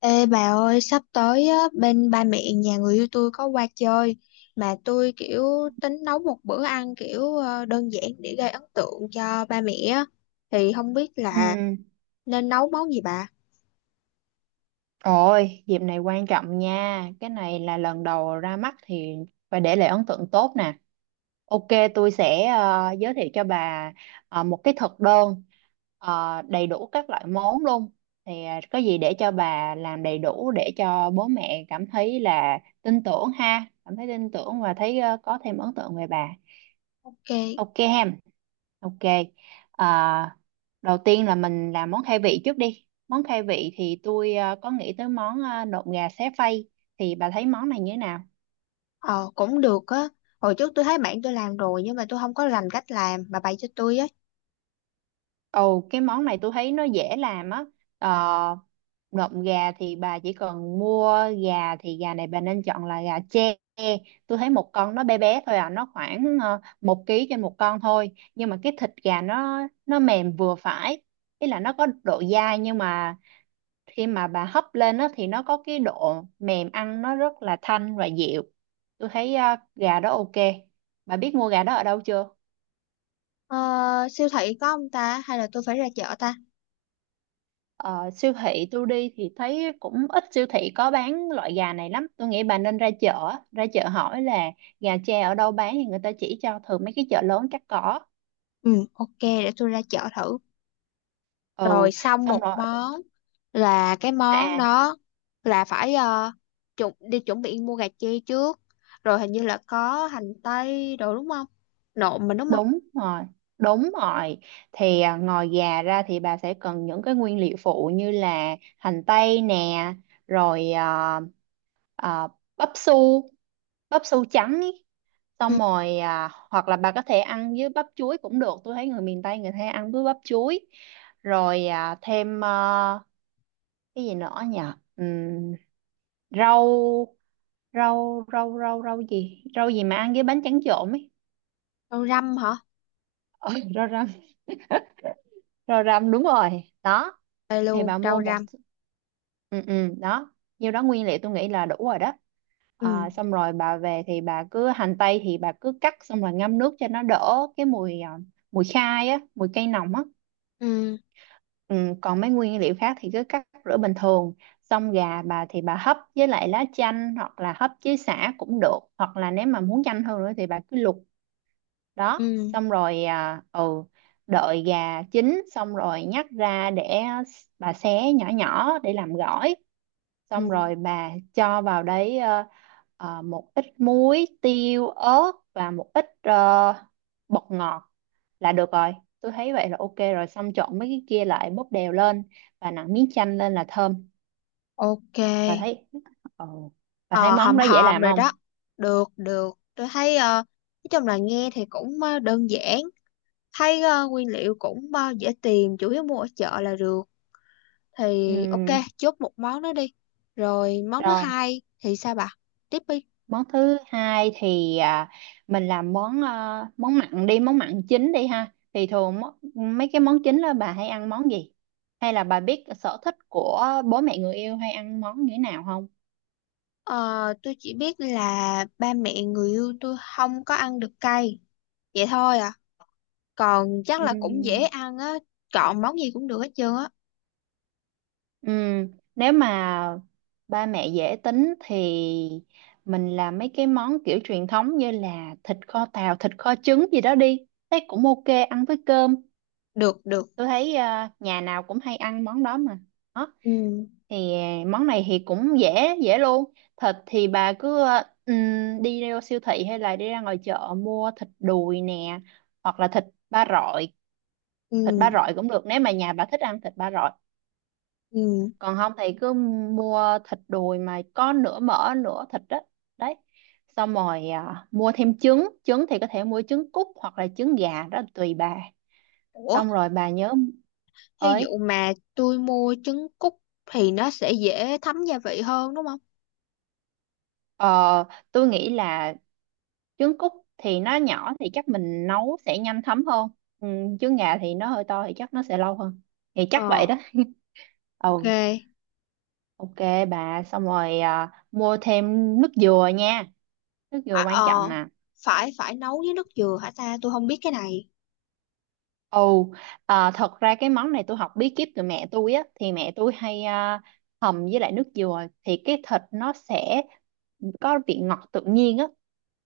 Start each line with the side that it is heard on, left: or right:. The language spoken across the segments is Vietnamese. left: Ê bà ơi, sắp tới á, bên ba mẹ nhà người yêu tôi có qua chơi mà tôi kiểu tính nấu một bữa ăn kiểu đơn giản để gây ấn tượng cho ba mẹ á. Thì không biết
right: Ừ.
left: là nên nấu món gì bà?
right: Ôi, dịp này quan trọng nha. Cái này là lần đầu ra mắt thì phải để lại ấn tượng tốt nè. Ok, tôi sẽ giới thiệu cho bà một cái thực đơn đầy đủ các loại món luôn. Thì có gì để cho bà làm đầy đủ để cho bố mẹ cảm thấy là tin tưởng ha, cảm thấy tin tưởng và thấy có thêm ấn tượng về bà.
left: Ok,
right: Ok ha. Ok. À, đầu tiên là mình làm món khai vị trước đi. Món khai vị thì tôi có nghĩ tới món nộm gà xé phay. Thì bà thấy món này như thế nào?
left: ờ cũng được á. Hồi trước tôi thấy bạn tôi làm rồi nhưng mà tôi không có rành cách làm, bà bày cho tôi á.
right: Ồ, cái món này tôi thấy nó dễ làm á. Ờ, nộm gà thì bà chỉ cần mua gà, thì gà này bà nên chọn là gà tre. Tôi thấy một con nó bé bé thôi à, nó khoảng 1 ký trên một con thôi. Nhưng mà cái thịt gà nó mềm vừa phải. Ý là nó có độ dai nhưng mà khi mà bà hấp lên á thì nó có cái độ mềm, ăn nó rất là thanh và dịu. Tôi thấy à, gà đó ok. Bà biết mua gà đó ở đâu chưa?
left: Ờ, siêu thị có không ta? Hay là tôi phải ra chợ ta?
right: Ờ, siêu thị tôi đi thì thấy cũng ít siêu thị có bán loại gà này lắm, tôi nghĩ bà nên ra chợ, hỏi là gà tre ở đâu bán thì người ta chỉ cho, thường mấy cái chợ lớn chắc có.
left: Ừ, ok, để tôi ra chợ thử. Rồi,
right: Ừ,
left: xong
right: xong
left: một
right: rồi
left: món, là cái món
right: à.
left: đó là phải chuẩn chuẩn bị mua gà chi trước, rồi hình như là có hành tây đồ đúng không, nộm mình đúng không.
right: Đúng rồi, đúng rồi. Thì à, ngoài gà ra thì bà sẽ cần những cái nguyên liệu phụ như là hành tây nè, rồi à, à, bắp su, bắp su trắng ý.
left: Ừ,
right: Xong rồi à, hoặc là bà có thể ăn với bắp chuối cũng được. Tôi thấy người miền Tây người ta ăn với bắp chuối. Rồi à, thêm à, cái gì nữa nhỉ? Ừm, rau rau rau rau rau gì? Rau gì mà ăn với bánh tráng trộn ấy.
left: rau răm hả?
right: Ờ, rau răm. Rồi rằm đúng rồi đó,
left: Đây
right: thì
left: luôn,
right: bà mua
left: rau
right: một,
left: răm.
right: ừ ừ đó, nhiêu đó nguyên liệu tôi nghĩ là đủ rồi đó.
left: Ừ,
right: À, xong rồi bà về thì bà cứ hành tây thì bà cứ cắt xong rồi ngâm nước cho nó đỡ cái mùi à, mùi khai á, mùi cây nồng á.
left: ừ,
right: Ừ, còn mấy nguyên liệu khác thì cứ cắt rửa bình thường. Xong gà bà thì bà hấp với lại lá chanh hoặc là hấp với sả cũng được, hoặc là nếu mà muốn nhanh hơn nữa thì bà cứ luộc. Đó,
left: ừ,
right: xong rồi à, ừ, đợi gà chín xong rồi nhắc ra để bà xé nhỏ nhỏ để làm gỏi.
left: ừ,
right: Xong rồi bà cho vào đấy một ít muối tiêu ớt và một ít bột ngọt là được rồi. Tôi thấy vậy là ok rồi, xong trộn mấy cái kia lại bóp đều lên và nặn miếng chanh lên là thơm.
left: ok.
right: Bà thấy. Ừ. Bà thấy
left: Ờ,
right: món
left: hòm
right: đó dễ
left: hòm
right: làm
left: rồi đó.
right: không?
left: Được, được, tôi thấy, ờ, nói chung là nghe thì cũng đơn giản, thấy nguyên liệu cũng dễ tìm, chủ yếu mua ở chợ là được.
right: Ừ.
left: Thì ok, chốt một món đó đi. Rồi món thứ
right: Rồi
left: hai thì sao bà, tiếp đi.
right: món thứ hai thì à, mình làm món à, món mặn đi, món mặn chính đi ha. Thì thường mấy cái món chính đó bà hay ăn món gì, hay là bà biết sở thích của bố mẹ người yêu hay ăn món như thế nào không?
left: Ờ, tôi chỉ biết là ba mẹ người yêu tôi không có ăn được cay, vậy thôi à. Còn chắc là cũng dễ
right: Ừm,
left: ăn á, chọn món gì cũng được hết trơn á.
right: ừm, nếu mà ba mẹ dễ tính thì mình làm mấy cái món kiểu truyền thống như là thịt kho tàu, thịt kho trứng gì đó đi. Thấy cũng ok, ăn với cơm.
left: Được, được.
right: Tôi thấy à, nhà nào cũng hay ăn món đó mà.
left: Ừ,
right: Thì à, món này thì cũng dễ dễ luôn. Thịt thì bà cứ đi ra siêu thị hay là đi ra ngoài chợ mua thịt đùi nè, hoặc là thịt ba rọi.
left: ừ,
right: Thịt ba rọi cũng được nếu mà nhà bà thích ăn thịt ba rọi,
left: ừ.
right: còn không thì cứ mua thịt đùi mà có nửa mỡ nửa thịt đó. Đấy, xong rồi à, mua thêm trứng. Trứng thì có thể mua trứng cút hoặc là trứng gà, đó là tùy bà.
left: Ủa,
right: Xong rồi bà nhớ
left: thí dụ
right: ơi,
left: mà tôi mua trứng cút thì nó sẽ dễ thấm gia vị hơn đúng không?
right: ờ, tôi nghĩ là trứng cút thì nó nhỏ thì chắc mình nấu sẽ nhanh thấm hơn. Ừ, trứng gà thì nó hơi to thì chắc nó sẽ lâu hơn, thì chắc vậy
left: Ờ,
right: đó ừ,
left: ok.
right: ok. Bà xong rồi à, mua thêm nước dừa nha, nước dừa
left: À,
right: quan
left: ờ,
right: trọng nè.
left: phải phải nấu với nước dừa hả ta, tôi không biết cái này.
right: Ồ, à, thật ra cái món này tôi học bí kíp từ mẹ tôi á, thì mẹ tôi hay à, hầm với lại nước dừa thì cái thịt nó sẽ có vị ngọt tự nhiên á.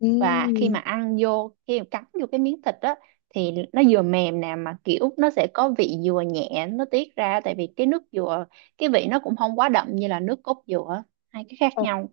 left: Ừ.
right: Và khi mà ăn vô, khi mà cắn vô cái miếng thịt á thì nó vừa mềm nè mà kiểu nó sẽ có vị dừa nhẹ nó tiết ra, tại vì cái nước dừa cái vị nó cũng không quá đậm như là nước cốt dừa, hai cái khác nhau.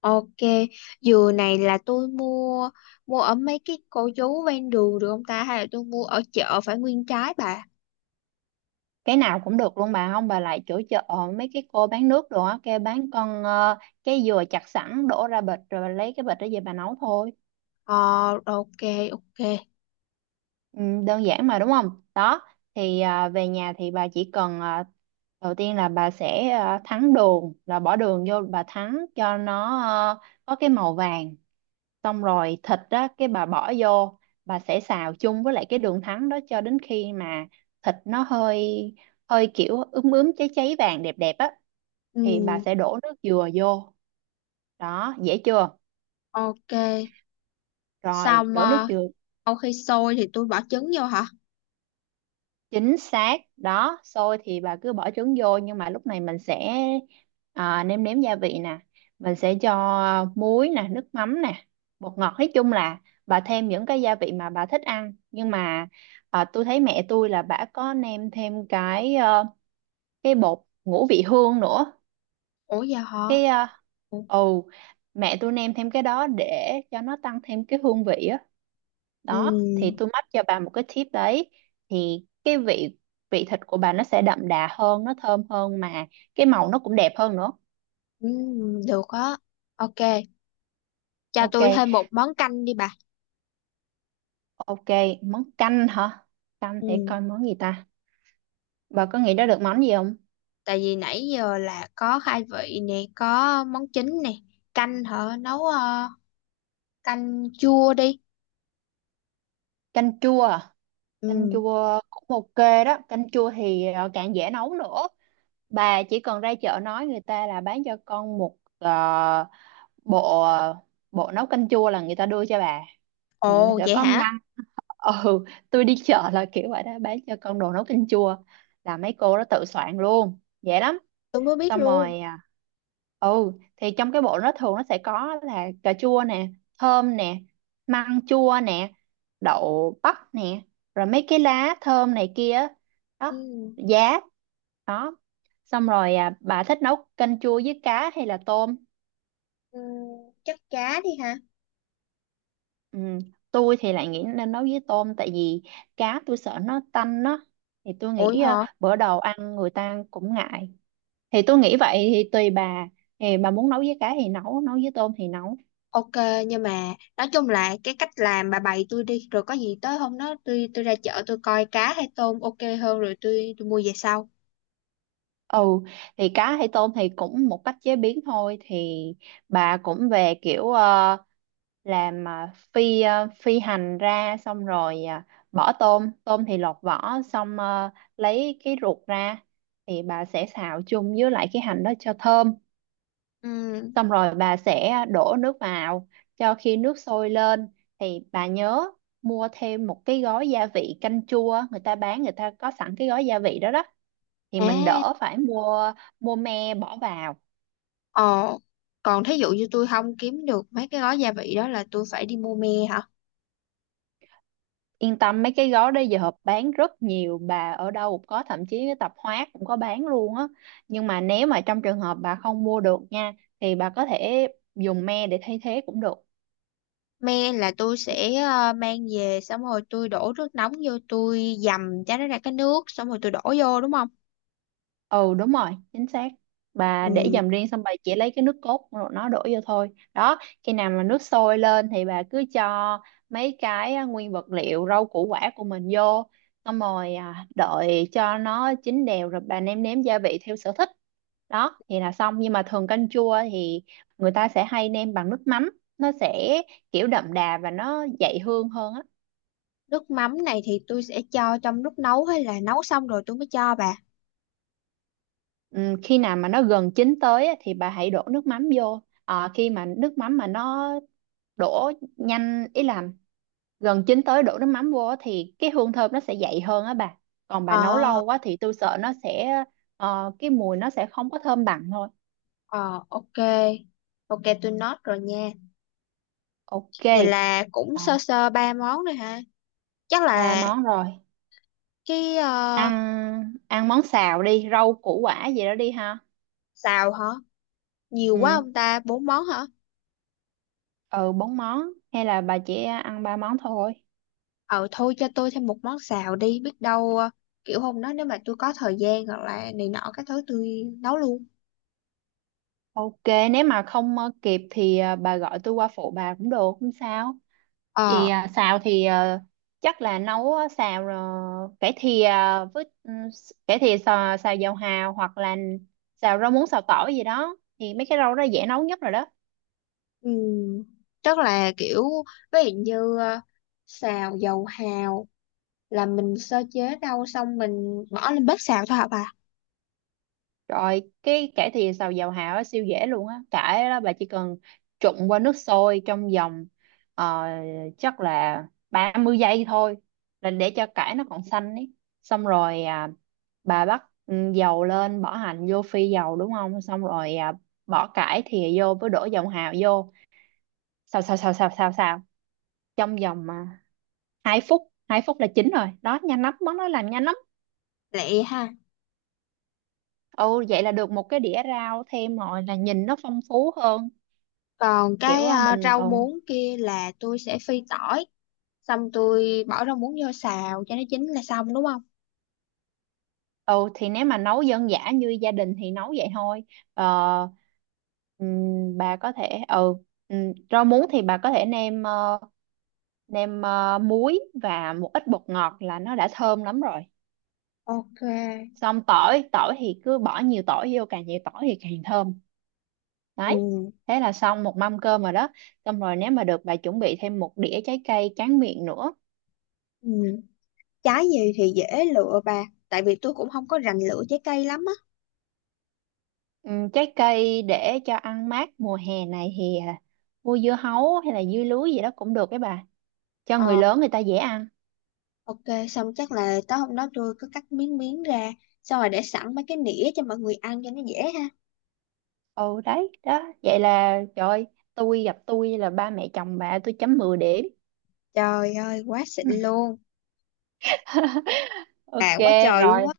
left: Ok, dừa này là tôi mua mua ở mấy cái cô chú ven đường được không ta, hay là tôi mua ở chợ phải nguyên trái bà?
right: Cái nào cũng được luôn bà, không bà lại chỗ chợ mấy cái cô bán nước đồ á, kêu bán con cái dừa chặt sẵn đổ ra bịch, rồi bà lấy cái bịch đó về bà nấu thôi.
left: Ờ, ok, ok.
right: Ừ, đơn giản mà đúng không? Đó, thì à, về nhà thì bà chỉ cần à, đầu tiên là bà sẽ à, thắng đường, là bỏ đường vô bà thắng cho nó có cái màu vàng. Xong rồi thịt đó cái bà bỏ vô, bà sẽ xào chung với lại cái đường thắng đó cho đến khi mà thịt nó hơi hơi kiểu ướm ướm cháy cháy vàng đẹp đẹp á thì bà
left: Ừ,
right: sẽ đổ nước dừa vô. Đó, dễ chưa?
left: ok.
right: Rồi,
left: Xong
right: đổ nước dừa.
left: sau khi sôi thì tôi bỏ trứng vô hả?
right: Chính xác đó, xôi thì bà cứ bỏ trứng vô, nhưng mà lúc này mình sẽ à, nêm nếm gia vị nè, mình sẽ cho muối nè, nước mắm nè, bột ngọt, nói chung là bà thêm những cái gia vị mà bà thích ăn. Nhưng mà à, tôi thấy mẹ tôi là bà có nêm thêm cái cái bột ngũ vị hương nữa.
left: Ủa giờ hả?
right: Cái ờ,
left: Ừ,
right: ồ, mẹ tôi nêm thêm cái đó để cho nó tăng thêm cái hương vị á. Đó thì tôi mách cho bà một cái tip đấy, thì cái vị, vị thịt của bà nó sẽ đậm đà hơn, nó thơm hơn, mà cái màu nó cũng đẹp hơn nữa.
left: ừ, được á. Ok, cho
right: Ok.
left: tôi thêm một món canh đi bà.
right: Ok. Món canh hả? Canh để
left: Ừ,
right: coi món gì ta. Bà có nghĩ ra được món gì không?
left: tại vì nãy giờ là có khai vị nè, có món chính nè, canh hả? Nấu canh chua đi.
right: Canh chua à? Canh
left: Ừ.
right: chua cũng ok đó, canh chua thì càng dễ nấu nữa. Bà chỉ cần ra chợ nói người ta là bán cho con một bộ bộ nấu canh chua là người ta đưa cho bà. Ừ, nó
left: Ồ
right: sẽ
left: vậy
right: có
left: hả?
right: măng ừ, tôi đi chợ là kiểu vậy đó, bán cho con đồ nấu canh chua là mấy cô đó tự soạn luôn, dễ lắm.
left: Tôi mới biết
right: Xong
left: luôn.
right: rồi à, ừ, thì trong cái bộ nó thường nó sẽ có là cà chua nè, thơm nè, măng chua nè, đậu bắp nè, rồi mấy cái lá thơm này kia,
left: Ừ,
right: đó, giá, đó. Xong rồi à, bà thích nấu canh chua với cá hay là tôm?
left: ừ, chắc cá đi hả?
right: Ừ, tôi thì lại nghĩ nên nấu với tôm, tại vì cá tôi sợ nó tanh đó. Thì tôi
left: Ủi
right: nghĩ
left: hả?
right: ờ, bữa đầu ăn người ta cũng ngại, thì tôi nghĩ vậy, thì tùy bà, thì bà muốn nấu với cá thì nấu, nấu với tôm thì nấu.
left: Ok, nhưng mà nói chung là cái cách làm bà bày tôi đi, rồi có gì tới hôm đó tôi ra chợ tôi coi cá hay tôm ok hơn, rồi tôi mua về sau.
right: Ừ, thì cá hay tôm thì cũng một cách chế biến thôi. Thì bà cũng về kiểu làm phi phi hành ra, xong rồi bỏ tôm. Tôm thì lột vỏ xong lấy cái ruột ra, thì bà sẽ xào chung với lại cái hành đó cho thơm.
left: Ừ.
right: Xong rồi bà sẽ đổ nước vào, cho khi nước sôi lên thì bà nhớ mua thêm một cái gói gia vị canh chua, người ta bán, người ta có sẵn cái gói gia vị đó đó thì mình
left: À.
right: đỡ phải mua. Mua me bỏ vào.
left: Ồ. Còn thí dụ như tôi không kiếm được mấy cái gói gia vị đó là tôi phải đi mua me hả?
right: Yên tâm, mấy cái gói đó giờ bán rất nhiều bà, ở đâu cũng có, thậm chí cái tạp hóa cũng có bán luôn á. Nhưng mà nếu mà trong trường hợp bà không mua được nha, thì bà có thể dùng me để thay thế cũng được.
left: Me là tôi sẽ mang về, xong rồi tôi đổ nước nóng vô, tôi dầm cho nó ra cái nước, xong rồi tôi đổ vô đúng không?
right: Ừ, đúng rồi, chính xác. Bà để
left: Ừ.
right: dầm riêng, xong bà chỉ lấy cái nước cốt rồi nó đổ vô thôi. Đó, khi nào mà nước sôi lên thì bà cứ cho mấy cái à, nguyên vật liệu rau củ quả của mình vô, xong rồi à, đợi cho nó chín đều rồi bà nêm nếm gia vị theo sở thích. Đó thì là xong. Nhưng mà thường canh chua thì người ta sẽ hay nêm bằng nước mắm, nó sẽ kiểu đậm đà và nó dậy hương hơn á.
left: Nước mắm này thì tôi sẽ cho trong lúc nấu hay là nấu xong rồi tôi mới cho bà?
right: Ừ, khi nào mà nó gần chín tới á thì bà hãy đổ nước mắm vô. Ờ, khi mà nước mắm mà nó đổ nhanh, ý là gần chín tới đổ nước mắm vô á thì cái hương thơm nó sẽ dậy hơn á bà. Còn bà nấu
left: Ờ,
right: lâu quá thì tôi sợ nó sẽ cái mùi nó sẽ không có thơm bằng thôi.
left: ờ, ok. Ok, tôi note rồi nha.
right: Ok.
left: Vậy là cũng
right: Rồi,
left: sơ sơ ba món rồi ha. Chắc
right: ba
left: là
right: món rồi.
left: cái ờ,
right: Ăn, ăn món xào đi, rau củ quả gì đó đi ha.
left: xào hả? Nhiều quá ông
right: Ừ,
left: ta, bốn món hả?
right: ừ bốn món, hay là bà chỉ ăn ba món thôi?
left: Ờ, thôi cho tôi thêm một món xào đi. Biết đâu kiểu hôm đó nếu mà tôi có thời gian hoặc là này nọ cái thứ tôi nấu luôn.
right: Ok, nếu mà không kịp thì bà gọi tôi qua phụ bà cũng được, không sao.
left: Ờ,
right: Vì à, xào thì chắc là nấu á, xào cải thìa với cải thìa xào, xào dầu hào, hoặc là xào rau muống, xào tỏi gì đó, thì mấy cái rau đó dễ nấu nhất rồi đó.
left: um, chắc là kiểu ví dụ như xào dầu hào là mình sơ chế rau xong mình bỏ lên bếp xào thôi hả bà?
right: Rồi cái cải thìa xào dầu hào á, siêu dễ luôn á. Cải đó bà chỉ cần trụng qua nước sôi trong vòng ờ, chắc là 30 giây thôi, là để cho cải nó còn xanh ấy. Xong rồi à, bà bắt dầu lên bỏ hành vô phi dầu đúng không? Xong rồi à, bỏ cải thìa vô với đổ dầu hào vô. Xào xào xào xào xào xào trong vòng à, 2 phút, 2 phút là chín rồi. Đó nhanh lắm, món đó làm nhanh lắm.
left: Lẹ ha.
right: Ừ, vậy là được một cái đĩa rau thêm rồi, là nhìn nó phong phú hơn.
left: Còn
right: Kiểu
left: cái
right: mình
left: rau muống kia là tôi sẽ phi tỏi, xong tôi bỏ rau muống vô xào cho nó chín là xong đúng không?
right: ừ thì nếu mà nấu dân dã như gia đình thì nấu vậy thôi. Ờ, bà có thể ừ, rau muống thì bà có thể nêm nêm muối và một ít bột ngọt là nó đã thơm lắm rồi.
left: Ok.
right: Xong tỏi, tỏi thì cứ bỏ nhiều tỏi vô, càng nhiều tỏi thì càng thơm. Đấy,
left: Ừ,
right: thế là xong một mâm cơm rồi đó. Xong rồi nếu mà được bà chuẩn bị thêm một đĩa trái cây tráng miệng nữa.
left: ừ. Trái gì thì dễ lựa bà, tại vì tôi cũng không có rành lựa trái cây lắm á.
right: Ừ, trái cây để cho ăn mát mùa hè này thì à, mua dưa hấu hay là dưa lưới gì đó cũng được đấy bà, cho người
left: Ờ,
right: lớn người ta dễ ăn.
left: ok, xong chắc là tối hôm đó tôi cứ cắt miếng miếng ra, xong rồi để sẵn mấy cái nĩa cho mọi người ăn cho nó dễ ha.
right: Ồ đấy đó, vậy là trời ơi, tôi gặp tôi là ba mẹ chồng bà tôi chấm 10 điểm
left: Trời ơi quá xịn luôn,
right: ok
left: quá trời luôn
right: rồi
left: á.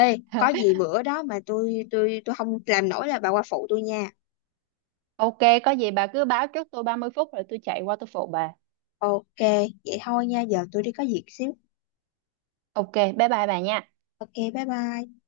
left: Ê có gì bữa đó mà tôi không làm nổi là bà qua phụ tôi nha.
right: ok, có gì bà cứ báo trước tôi 30 phút rồi tôi chạy qua tôi phụ bà.
left: Ok, vậy thôi nha, giờ tôi đi có việc xíu.
right: Ok, bye bye bà nha.
left: Ok, bye bye.